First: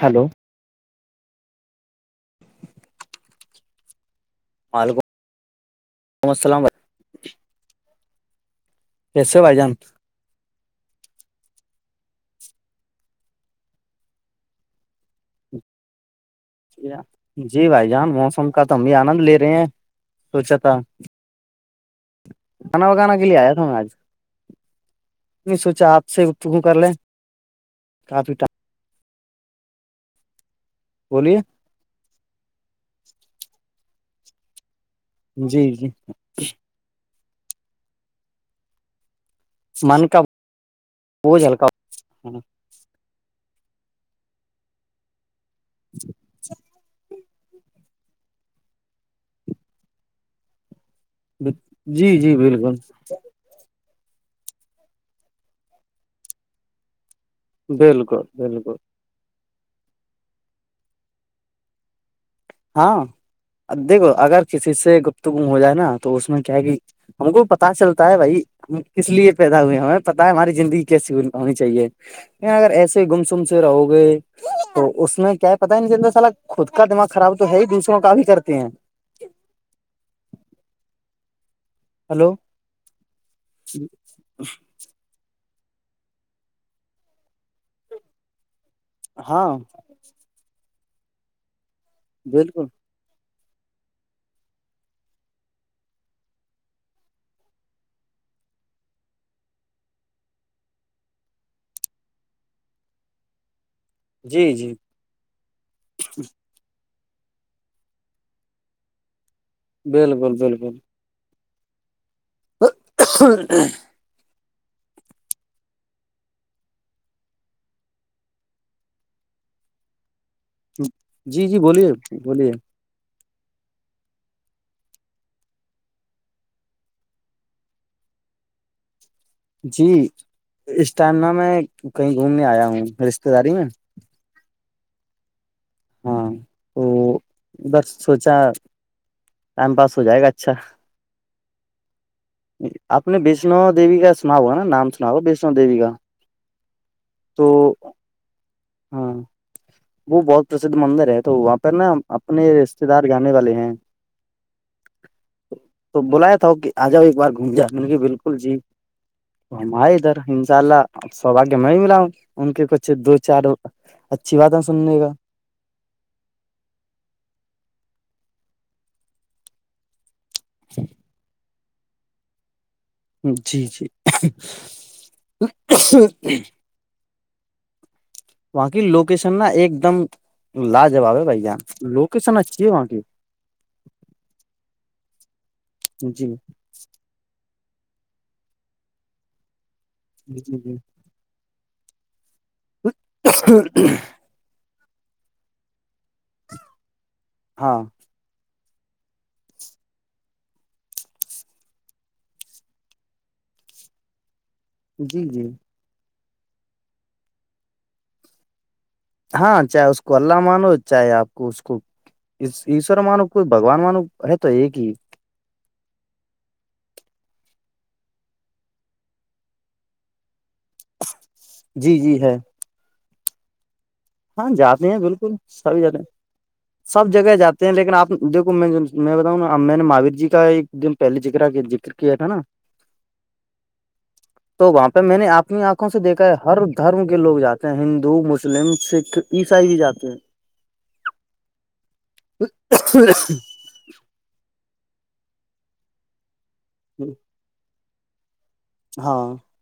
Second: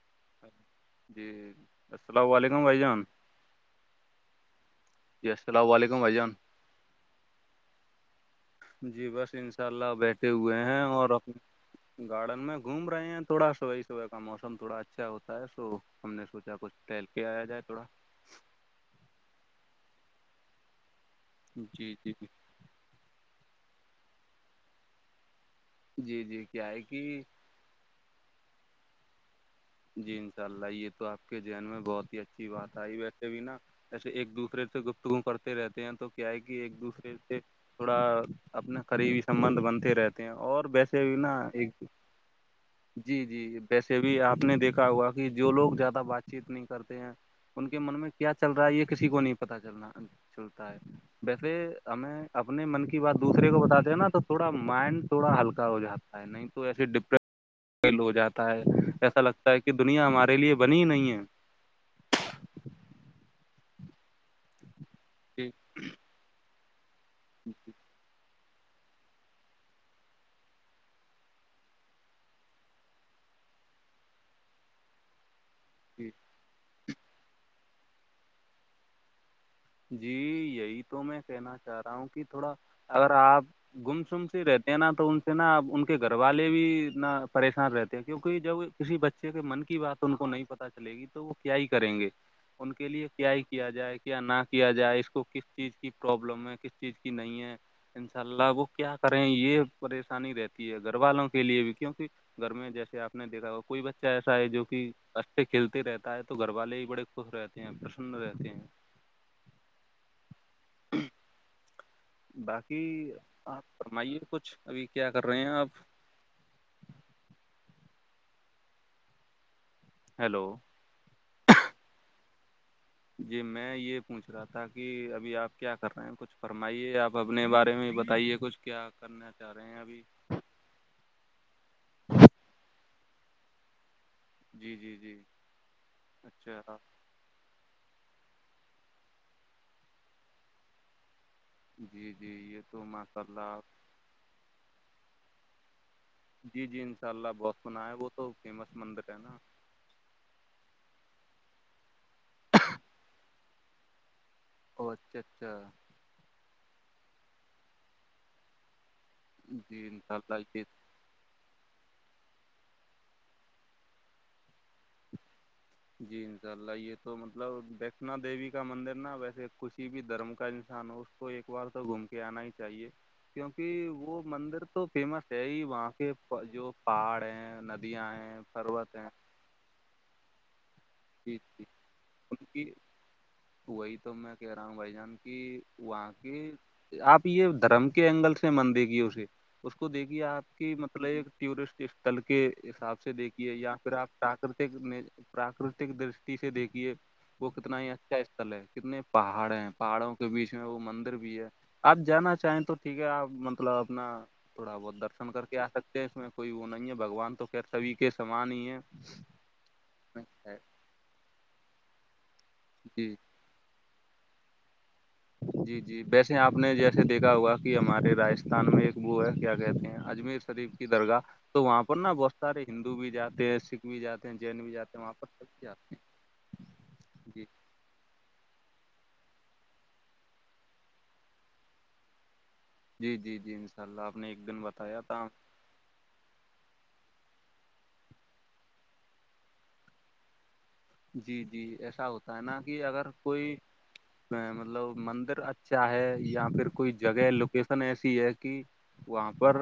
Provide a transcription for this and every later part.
Hello جی السلام علیکم بھائی جان پالگو جی السلام و ععلیکم بھائی جان جی بس کیسے بھائی انشاء جان اللہ بیٹھے ہوئے ہیں اور اپنے گارڈن میں گھوم رہے ہیں تھوڑا س وہی صبح کا موسم تھوڑا اچھا ہوتا ہے سو ہم نے سوچ جی بھائی جان موسم کا تو ہم بھی آنند لے رہے ہیں سوچا تھا جی جی کھانا وگانا کے لیے آیا تھا میں آج سوچا آپ جی جی سےکوں کیا کر ہے لے کہ کافیٹم جی انشاء اللہ یہ تو آپ بولیے کے ذن میں بہت ہی اچھا اچھی بات آئی ویسے بھی نا اییسے ایک دوسرے سےت کرتے جی رہتے جی ہیں تو کیا ہے کہ ایک دوسرے سے تھوڑا اپنے قریبی سبند بنتے من کا رہتے ہیں اور ویسے بھی نا بوجھ ہلکا ایک ہونا۔ جی جی ویسے بھی آپ نے دیکھا ہوا کہ جو لوگ زیادہ بات چیت نہیں کرتے ہیں ان کے من میں کیا چل رہا ہے یہ کسی کو نہیں پتا چلنا چلتا ہے ویسے جی ہمیں جی اپنے بالکل من کی بات دوسرے کو بتاتے ہیں نا تو تھوڑا مائنڈ تھوڑا ہلکا ہو جاتا ہے نہیں تو ایسے ڈپریشن فیل ہو بالکل جاتا ہے بالکل ایسا لگتا ہے کہ دنیا ہمارے لیے بنی ہی نہیں ہے ہاں دیکھو اگر کسی سے گپت گم جی ہو جائے نا تو اس میں کیا ہے کہ ہم کو پتتا چلتا ہے بھائی ہم کس لیے پیدا ہوئے ہیں ہمیں پتا ہے ہماری زندگی کیسی ہونی چاہیے اگر ایسے گمسم سے رہو گئے تو اس میں کیا پتا ہی نہیں جی چلتا سال خود کا دماغ خراب تو ہے ہی دوسروں کا بھی کرتے ہیں جی یہی تو میں کہنا چ چاہ رہا ہوں کہ ہلو تھوڑا اگر آپ گم سم س رہتے ہیں نا تو ان نا ا ان کے گھر والے بھی نہ پریشان رہتے ہیں کیونکہ جب کسی بچے کے ہاں من کی بات ان کو نہیں پتا چلے گی تو وہ کیا ہی کریں گے بالکل ان کے لیے کیا ہی کیا جائے کیا نہ کیا جائے اس کو کس چیز کی پروابلم ہے کس چیز کی نہیں ہے انشاء اللہ وہ کیا کریں یہ پریشانی رہتی ہے گھر والوں کے لیے بھی کیونکہ گھرم جیسے آپ نے دیکا ہوا کوئی بچہ ایسا ہے جی جو جی کہ اچھے کھیلتے رہتا ہے تو گھر والے بھی بڑے خوش رہتے ہیں پرسن رہتے ہیں بالکل بالکل ہ باقی آپ بالکل فرمائیے کچھ ابھی کیا کر رہے ہیں آپ ہیلو جی جی بولیے بولیے جی میں یہ پوچھ رہا تھا کہ ابھی آپ کیا کر رہے ہیں کچھ فرمائیے آپ اپنے بارے میں بتائیے کچھ کیا کرنا چاہ رہے ہیں جی ابھی اس ٹائم ن میں کہیں گھومنے آیا ہوں رشتے داری میں جی جی جی ہاں اچھا تو بس سوچا ٹائم پاس ہو جائے گا اچھا جی جی یہ تو ماشاء اللہ آپ سناؤگ نا نام سناؤو وشنو دیوی کا جی جی انشاء اللہ تو بہت سنا ہے وہ تو فیمس مندر ہاں ہے نا وہ بہت پرسدھ مندر ہے تو وہاں پہ نا اپنے رشتے دار جانے والے ہیں او اچھا اچھا تو بلایا تھا کہ آ جاؤ ایک بار گھوم جاؤ بے بالکل جی تو ہم جی آئے ادھر اللہ انشاء یہ اللہب سو آگے میں ہی ملا ہوں ان کے کچھ دو چار اچھی بات ہے سننے کا جی انشاء اللہ یہ تو مطلب دکنا دیوی کا مندر نا ویسے کسی بھی دھرم کا انسان ہو اس کو ایک بار تو گھوم کے آنا ہی چاہیے جی جی کیونکہ وہ مندر تو فیمس ہے ہی وہاں کے جو پہاڑ ہیں ندی وہاں کی لوکیشن نا ایک دم لاجواب ہے بھیا ان لوکیشن اچھی ہے وہاں کی وہی تو میں کہہ رہا ہوں بھائی جان کی وہاں جی کی آپ یہ دھرم کے اینگل سے من دیکھیے اسے اس کو دیکھیے آپ جی کی جی مطلب ایک ٹورسٹ استل کے حساب سے دیکھیے یا پھر آپ پراکرتک پراکرتک د سے دیکھیے وہ کتنا ہاں ہی اچھا استل ہے کتنے پہاڑ ہیں پہاڑوں کے بیچ میں وہ مندر بھی ہے آپ جانا چاہیں تو ٹھیک ہے آپ مطلب اپنا تھوڑا بہت جی درشن کر جی کے آ سکتے ہیں اس میں کوئی وہ نہیں ہے بگوان تو کہ سبھی کے سامان ہی ہے ہاں چاہے اس کو اللہ مانو چاہے آپ کو اس کو ایشور جی مانو کوئی بگوان م ن ہے تو یہ کی جی جی ویسے آپ نے جیسے دیکھا ہوا کہ ہمارے راجستھان میں ایک وہ ہے کیا کہتے ہیں اجمیر شریف درگاہ تو وہاں پر جی نا جی بہت ہے سارے ہندو بھی جاتے ہیں سکھ بھی جاتے ہیں ہاں جین بھی جاتے ہیں وہاں پر بالکل سب سبھی جاتے جگہ سب ہیں جگہ جی جاتے لیکن آپ دیکو میں میں بتاؤں نا میں نے مہایر جی کا ایک دن پہے کر ذکر کیا تھا نا جی جی جی ان شاء اللہ آپ نے ایک دن تو وہاں پہ بتایا میں تھا نے اپنی آنکھوں سے دیکھا ہے ہر دھرم کے لوگ جاتے ہیں ہندو مسلم سکھ عیساائی بھی جاتے ہیں جی جی ایسا ہوتا ہے نا کہ اگر ہیں کوئی مطلب مندر اچھا ہے یہاں پ کوئی جگہ لوکیشن ایسی ہے کہ وہاں ہاں پر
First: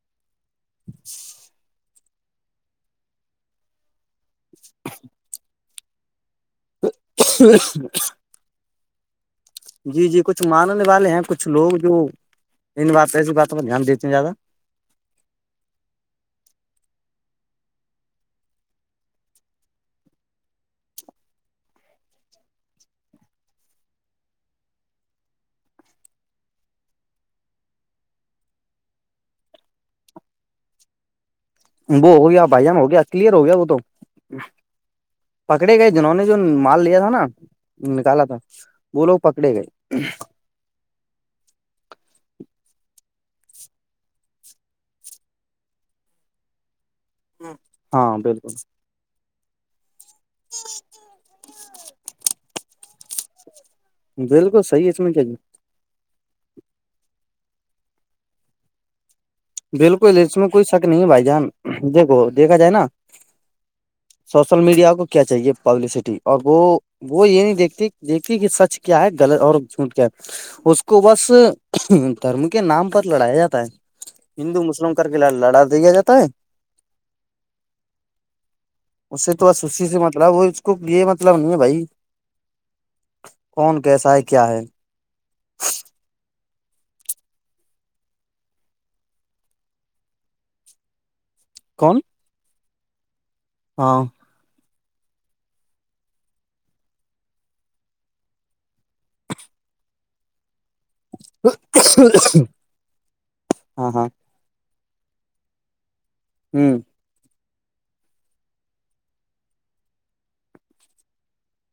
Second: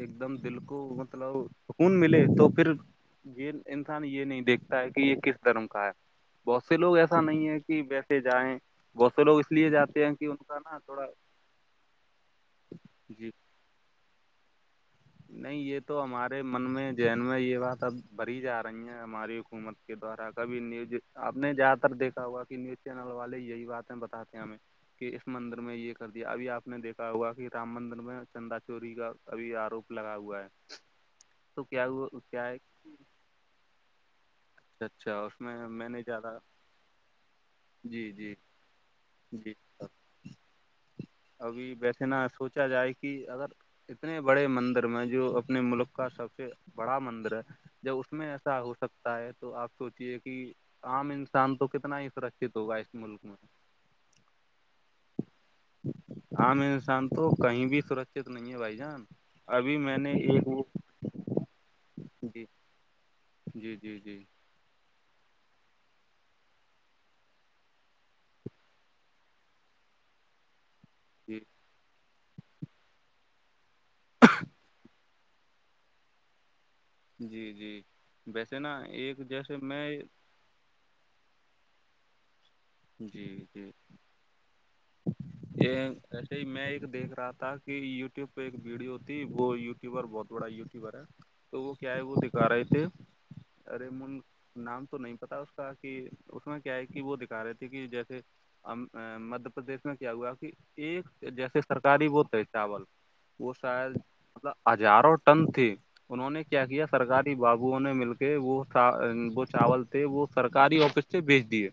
ایک دم دل کو مطلب خون ملے تو پھر یہ انسان یہ نہیں دیکھتا ہے کہ یہ کس درم کا ہے بہت سے لوگ ایسا نہیں ہے کہ ویسے جائیں بہت سے لوگ اس لیے جاتے جی ہیں جی کہ ان کچھ کا نا ماننے تھوڑا والے ہیں کچھ لوگ جو ان بات پ جی ایسی بات پر دھیان دیتے ہیں زیادہ نہیں یہ تو ہمارے من میں ذن میں یہ بات اب بڑ ہی جا رہی ہیں ہماری حکومت کے دوارا کبھی نیوز آپ نے جیادہ تر دیکا ہوا کہ نیوز چینل والے یہی باتیں بتاتے ہیں ہمیں کہ اس مندر میں یہ کر دیا ابھی آپ نے دیکھا ہوا کہ رام مندر میں چندا چوری کا کبھی آروپ لگا ہوا ہے تو کیا وہ ہو گیا کیا ہے بھائی جان ہو گیا کلیئر ہو گیا وہ تو اچھا اس میں پکڑے میں گئے جنہوں نے جو زیادہ مال لیا تھا نا جی نکالا جی تھا وہ لوگ جی پکڑے گئے ابھی ویسے نہا سوچا جائے کہ اگر کتنے بڑے مندر میں جو اپنے ملک کا سب سے بڑا مندر جب اس ہاں میں بالکل ایسا ہو سکتا ہے تو آپ سوچے کہ کہ عام انسان تو کتنا ہی سرکت ہوگا اس ملک میں بالکل صحیح اس میں کیا کیا عام انسان تو کہیں بھی سرکچت نہیں ہے بھائی جان ابھی میں نے بالکل اس میں ایک وہ کوئی شک نہیں ہے بھائی جان دیکھو جی دیکھا جائے نا جی جی جی سوشل میڈیا کو کیا چاہیے پبلسٹی اور وہ وہ یہ نہیں دیکھتی دیکھتی کہ سچ کیا ہے غلط اور جھوٹ کیا ہے اس کو کو بس جی دھرم کے نام پر لڑایا جاتا ہے ہندو مسلم کر کے لڑا دےیا جاتا ہے جی جی ویسے نا ایک جیسے میں گ یہ مطلب نہیں ہے بائی جی جی ہے کیا ہے یہ جیسے ہی میں ایک دیکھ رہا تھا کہ یوٹیوب پہ ایک ویڈیو ہوتیھی وہ یوٹیوبر بہت بڑا یوٹیوبر ہے تو وہ کیا ہے کون وہ دکھا رہے تھے ارے ہاں ملک نام تو نہیں پتا اس کا کہ اس میں کیا ہے کہ وہ رہی تھے کہ جیسے مدہ پردیش میں کیا ہوا کہ ایک جیسے ترکاری بولتے ہے چاول وہ ہاں شاید ہاں مطلب ہزاروں ٹن تھی انہوں نے کیا ہ کیا سرکاری بابوؤں نے مل کے وہ وہ چاول تھے وہ سرکاری آفس سے بھیج دیے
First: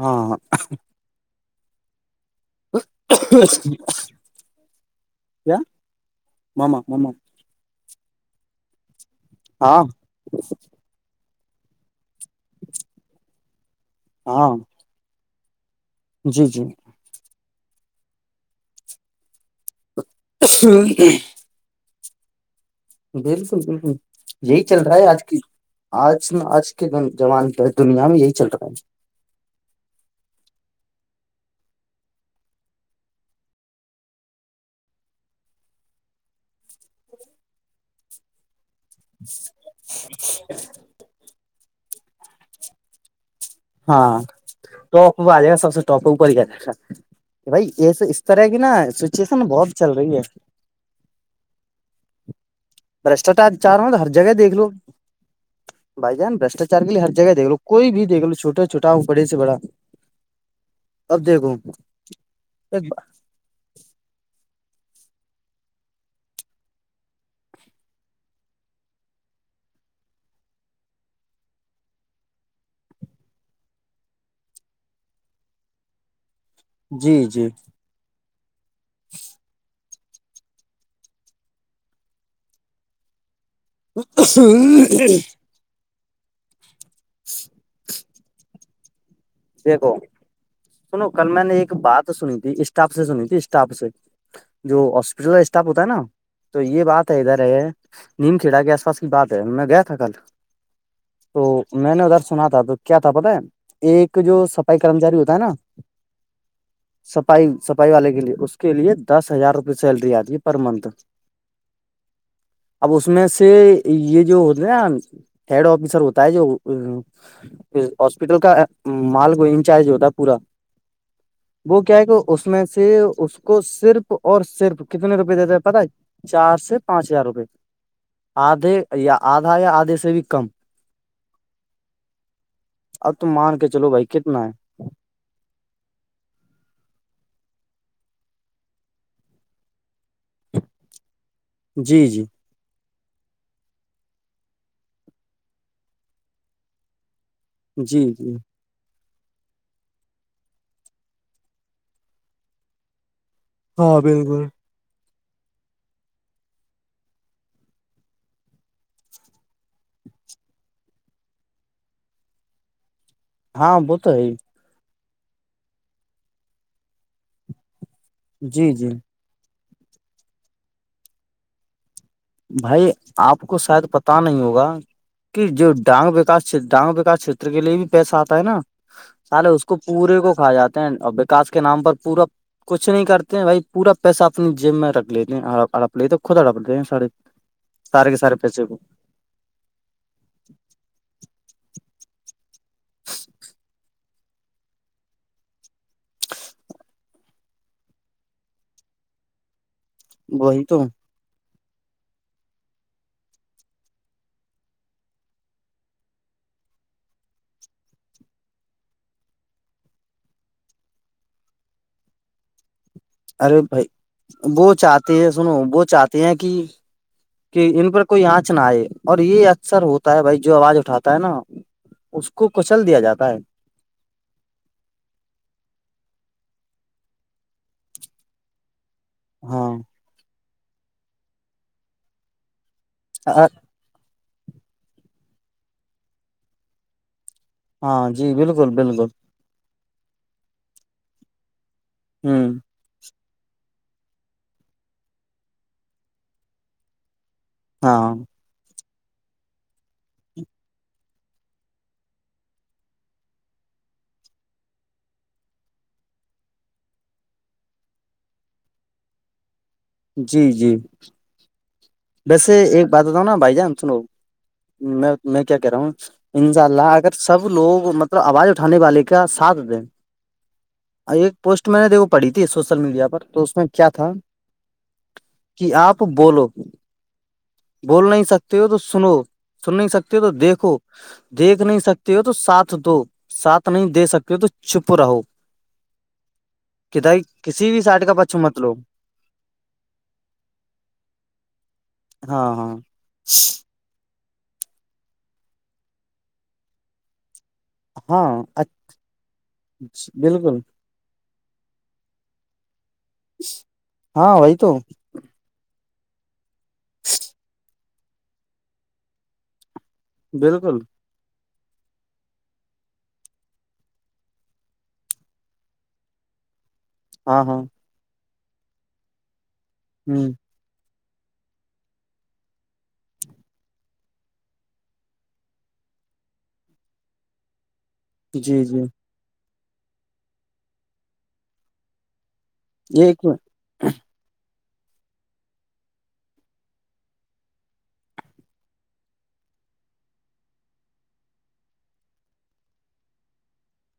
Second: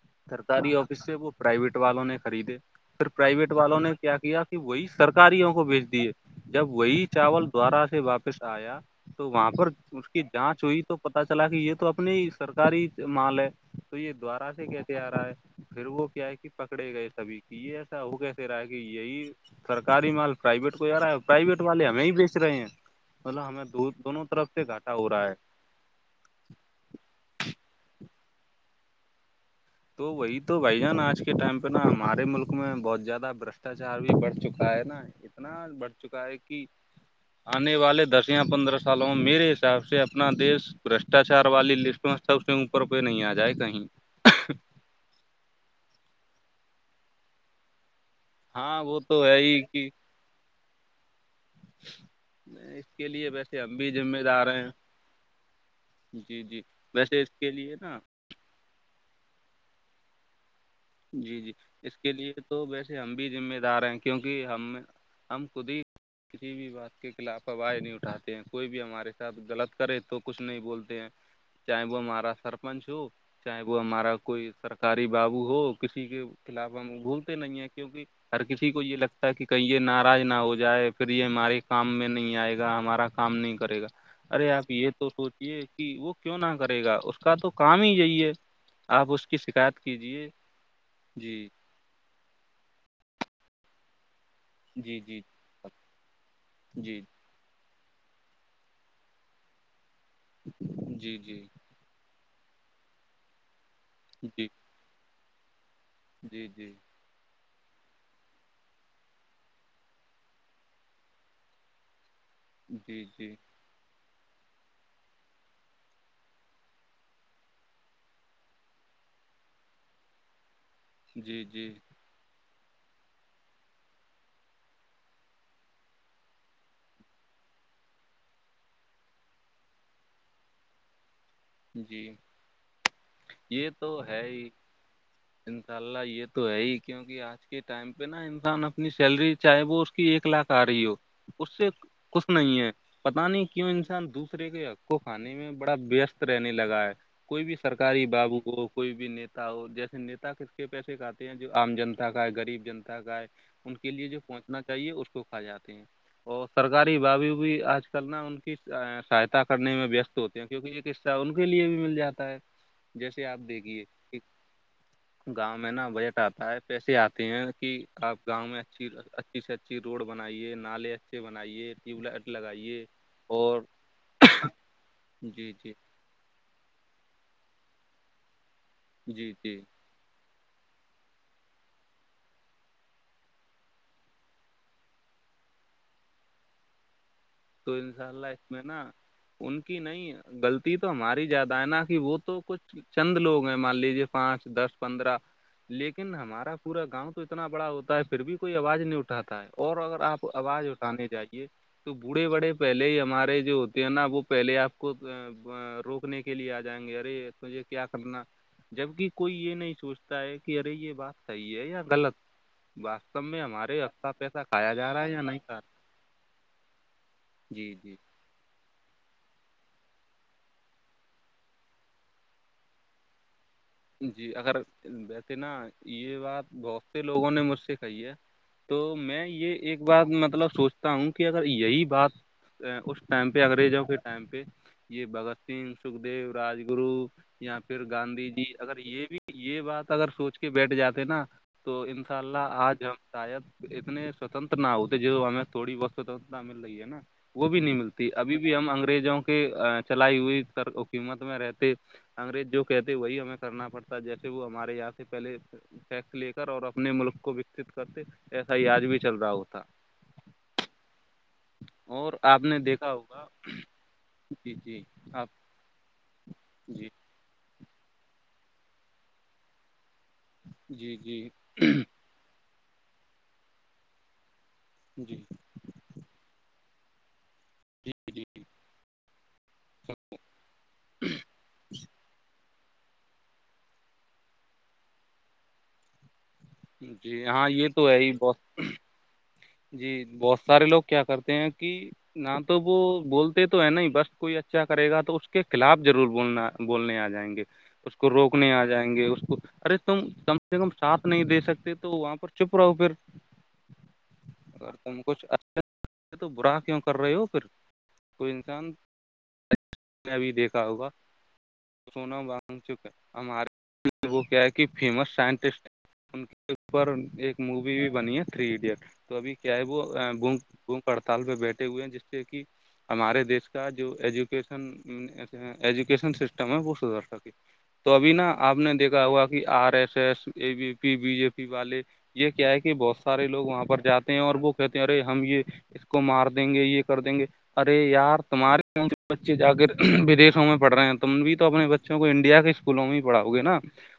ہاں ہاں سرتاری آفس سے وہ پرائیویٹ والوں نے خریدے پھر پرائیویٹ والوں کیا نے کیا کیا کہ وہی سرکاریوں کو بیچ دیے جب ماما وہی ماما چاول دوارا سے واپس آیا تو وہاں پر ہاں کی جانچ ہوئی تو پتا چلا کہ یہ تو اپنی سرکاری مال ہے تو یہ دوارا ہاں سے کہ آ رہا ہے پھر وہ کیا ہے جی کہ پکڑے گئے سبھی کی یہ ایسا ہوگسے رہا ہے کہ یہی سرکاری مال پرائیویٹ کو آ جی رہا ہے پرائیویٹ والے ہمیں ہی بیچ رہے ہیں مطلب بالکل ہمیں بالکل دونوں طرف یہی سے چل گھاٹا رہا ہے ہو آج کیل آج آج کےان دنیا میں یہی چل رہا ہے تو وہی تو بھائی جان آج کے ٹائم پہ نا ہمارے ملک میں بہت زیادہ برشٹاچار بھی بڑھ چکا ہے نا بڑھ چکا ہے کہ آنے والے دس یا پندر س لو میرے حساب سے اپنا دیش بشٹاچار والی لسٹ میں سب سے اوپر پہ نہیں آ جائے کہیں ہاں ٹاپ آ جائے گا سب سے ٹاپ اوپر ہی آ جائے گا بھائی اس اس طرح کی نا ہاں وہ تو ہے سچویشن ہی بہت کہ چل رہی ہے اس کے لیے بشٹاچار ویسے ہم چار میں بھی تو ہر ذمہ جگہ دیکھ دار ہیں لو بھائی جان جی جی بشٹاچار لیے ہر ویسے اس جگہ دیکھ کے لو لیے کوئی نا بھی دیکھ لو چھوٹا چھوٹا ہو بڑے سے بڑا اب جی جی دیکھو اس کے لیے تو ویسے ہمیں ذمہ دار ہیں کیونکہ ہم ہم خود ہی کسی بھی بات کے خلاف آواز نہیں اٹھاتے ہیں کوئی بھی ہمارے ساتھ غلط کرے تو کچھ نہیں بولتے ہیں چاہے وہ ہمارا سرپنچ ہو چاہے وہ ہمارا کوئی سرکاری بابو ہو کسی کے خلاف ہم جی بھولتے جی نہیں ہیں کیونکہ ہر کسی کو یہ لگتا ہے کہ کہیںے ناراض نہ ہو جائے پھر یہ ہمارے کام میں نہیں آئے گا ہمارا کام نہیں کرے گا ارے آپ یہ تو سوچیے کہ وہ کیوں نہ کرے گا اس کا تو کام ہی یہی ہے آپ اس کی شکایت دیکھو کیجیے سنو کل جی میں نے ایک بات سنی تھی اسٹاف سے سنی تھی اسٹاف سے جو جی جی ہاسپٹل کا اسٹاف ہوتا ہے نا تو یہ جی بات ہے ادھر ہے نیم کھیڑا کے آس پاس کی بات ہے میں گیا تھا کل جی جی جی تو میں نے ادھر سنا تھا تو کیا تھا پتا ہے ایک جو جی سفائی کرمچاری ہوتا ہے نا جی جی صفائی صفائی والے کے لیے اس کے لیے دس ہزار روپے سیلری آتی ہے پر منتھ اب اس میں سے یہ جو ہوتا نا ہیڈ آفیسر ہوتا ہے جو ہاسپٹل کا مال کو انچارج ہوتا پورا جی جی جی وہ کیا ہے کہ اس میں سے اس کو صرف اور صرف کتنے روپئے دیتا ہے پت ہے چار سے پانچ ہزار روپئے آدھے یا آدھا یا آدھے سے بھی کم جی اب تو مان کے یہ چلو تو بھائی ہے کتنا ہی انشاء اللہ یہ تو ہے ہی کیونکہ آج کے ٹائم پہ نا انسان اپنی سیلری چاہے وہ اس کی ایک لاکھ آ رہی ہو اس سے جی جی خوش نہیں ہے پتا نہیں کیوں انسان دوسرے کے حقوں کھانے میں بڑا وست رہنے لگا ہے کوئی بھی جی سرکاری جی بابو ہو کوئی بھی نیتا ہو جیسے نتا کت کے پیسے کھتے ہیں جو آم جنتا کا ہے گغریب جنتا کا ہے ان کے ہاں لیے جو بالکل پہنچنا چاہے اس کو کھا جاتے ہیں اور سرکاری بابی بھی آج کل نا ان کی سہایتا کرنے میں وست ہوتے ہیں کیونکہ ایک حصہ ان کے لیے بھی مل جاتا ہے جیسے آپ دیکھیے کہ [unintelligible] گاؤں میں نا بجٹ آتا ہے پیسے آتے ہیں کہ آپ گاؤں میں جی اچھی جی اچھی سے اچھی روڈ بناائیے نالے اچھے بنائیے ٹیوب لائٹ لگائیے بھائی آپ کو اور شاید پتا نہیں ہوگا کہ جی جی جو ڈانگ وکاس گاؤں وکا چتر کے لیے بھی پیسہ آتا ہے نا جی سالے جی اس کو پورے کو کھا جاتے ہیں اور وکاس کے نام پر پورا کچھ نہیں کرتے ہیں بھ پورا پیسہ اپنی جم میں رکھ لیتے ہیں اڑپ لیتے خود اڑپ لیتے ہیں سارے تو انشاء سارے کے اللہ سارے اس میں پیسے کو نا ان کی نہیں غلطی تو ہماری زیادہ ہے نا کہ وہ تو کچھ چند لوگ ہیں مان لیجیے پانچ دس پندرہ لیکن ہمارا پورا گاؤں تو اتنا بڑا ہوتا ہے پھر بھی کوئی آواز نہیں اٹھاتا ہے اور اگر آپ کو وہی آواز تو اٹھانانی چاہیے بوڑھے بڑے پہلے ہی ہمارے جو ہوتے ہیں نا وہ پہلے آپ کو روکنے کے لیے آ جائیں گے ارے تجھے کیا کرنا جبک کوئی یہ نہیں سوچتا ہے کہ ارے یہ بات صحیح ہے یا غلط واستب میں ارے ہمارے بھائی ہفہ پیسہ وہ کھیا جا رہا ہے یا چاہتے ہیں نہیں کھ سنو رہا وہ چاہتے ہیں کہ کہ جی جی ان پر کوئی آنچ نہ آئے اور یہ اکثر ہوتا ہے بھائی جو آواز اٹھاتا ہے نا اس کوچل دیا جاتا ہے جی اگر بتےے نا یہ بات بہت سے لوگوں نے مجھ سے کہی ہے تو میں یہ ہاں ایک بات مطلب سوچتا ہوں کہ اگر یہی بات اس ٹائم پہ اگریزوں پ ائم پہ یہ بگت سنگھ سکھدیو راج گرو یا پھر ہاں گاندھی جی بالکل اگر بالکل یہ بھی یہ بات اگر سوچ کے بیٹھ جاتے نا تو ان شاء ہوں اللہ آج ہم شاید اتنے سوتنتر نہ ہوتے جو ہمیں تھوڑی بہت سوتنرتا مل رہی ہے نا وہ بھی نہیں ملتی ہاں ابھی بھی ہم انگریزوں کے چلائی ہوئی قیمت میں رہتے انگریز جو کہتے وہی ہمیں کرنا پڑتا ہے جیسے وہ ہمارے یہاں سے پہلے ٹیکس لے کر اور اپنے ملک کو وکست کرتے ایسا ہی آج بھی چل رہا ہوتا جی جی اور آپ ویسے نے ایک دیکھا بات بتاؤں ہوگا نا بھائی جان سنو جی جی میں آپ میں کیا کہہ رہا ہوں انشاء جی اللہ اگر سب لوگ مطلب آواز اٹھانے والے کا ساتھ دیں جی اور جی ایک پوسٹ میں نے دیکھو پڑی تھی سوشل میڈیا پر تو اس میں کیا تھا جی کہ آپ بولو بول نہیں جی سکتے ہو تو سنو سن نہیں سکتے ہو تو دیکھو دیکھ نہیں سکتے ہو تو ساتھ دو ساتھ نہیں دے سکتے ہو تو چھپ رہو جی کتا جی ہاں یہ کسی بھی تو ہے سائٹ ہی کا بہت پچھو مت لو جی بہت سارے لوگ کیا کرتے ہیں کہ نہ ہاں تو ہاں وہ بولتے تو ہے ن بس کوئی اچھا کرے گا تو اس کے خلاف ضرور بولنا بولنے آ جائیں گے اس کو روکنے ہاں آ جائیں گے اس کو ارے تم کم سے بالکل کم ساتھ نہیں دے سکتے تو وہاں پر چپ رہا ہ پھر ج [inaudible] اگر تم کچھ اچھا تو برا کیوں کر رہے ہو پھر کوئی انسان میں ابھی دیکھا بالکل ہوگا سونا بانگ چک ہے ہمارے وہ کیا کہ فیمس سائنٹسٹ ہیں ان کے اوپر ایک ہاں ہاں مووی بھی بنی ہے تھری ایڈیٹ تو ابھی کیا ہے وہ ہ ب وہ ہڑتال پہ بیٹھے ہوئے ہیں جس سے کہ ہمارے دیش کا جو ایجوکیشن ایجوکیشن سسٹم ہے وہ سدھر سکتا جٹھ [unintelligible] تو ابھی نا آپ جی نے جی دیکھا ہوا کہ آر ایس ایس ا B P B J P والے یہ کیا ہے کہ کہ بہت یہ ایک سارے لوگ وہاں پر جاتے ہیں اور وہ کہتے ہیں ارے ہم یہ اس کو مار دیں گے یہ کر دیں گے ارے یار تمہارے گاں بچے جا کے ودشوں میں پڑ رہے ہیں تم بھی تو اپنے بچے بچوں کو انڈیا کے اسکولوں میں ہی پڑاؤگے نا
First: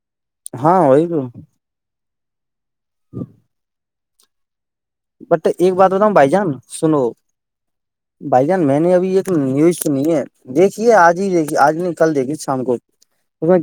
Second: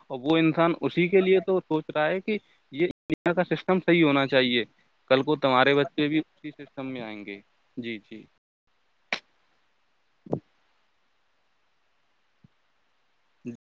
اور وہ انسان ہاں وہی اسی کے لیے تو سوچ رہا ہے کہ یہ دیا کا سسٹم صحیح ہونا چاہیے کل کو بٹ تمہارے ایک بات بچے ہوتا بھی بھائی جان اسی سسٹم میں سنو آئیں گے جی جی بائیان ان میں نے ابھی ایک نیوز سنی ہے دیکھیے آج ہی دیکھیے آج نہیں کل دیکھیے شام کو ا کیا [unintelligible]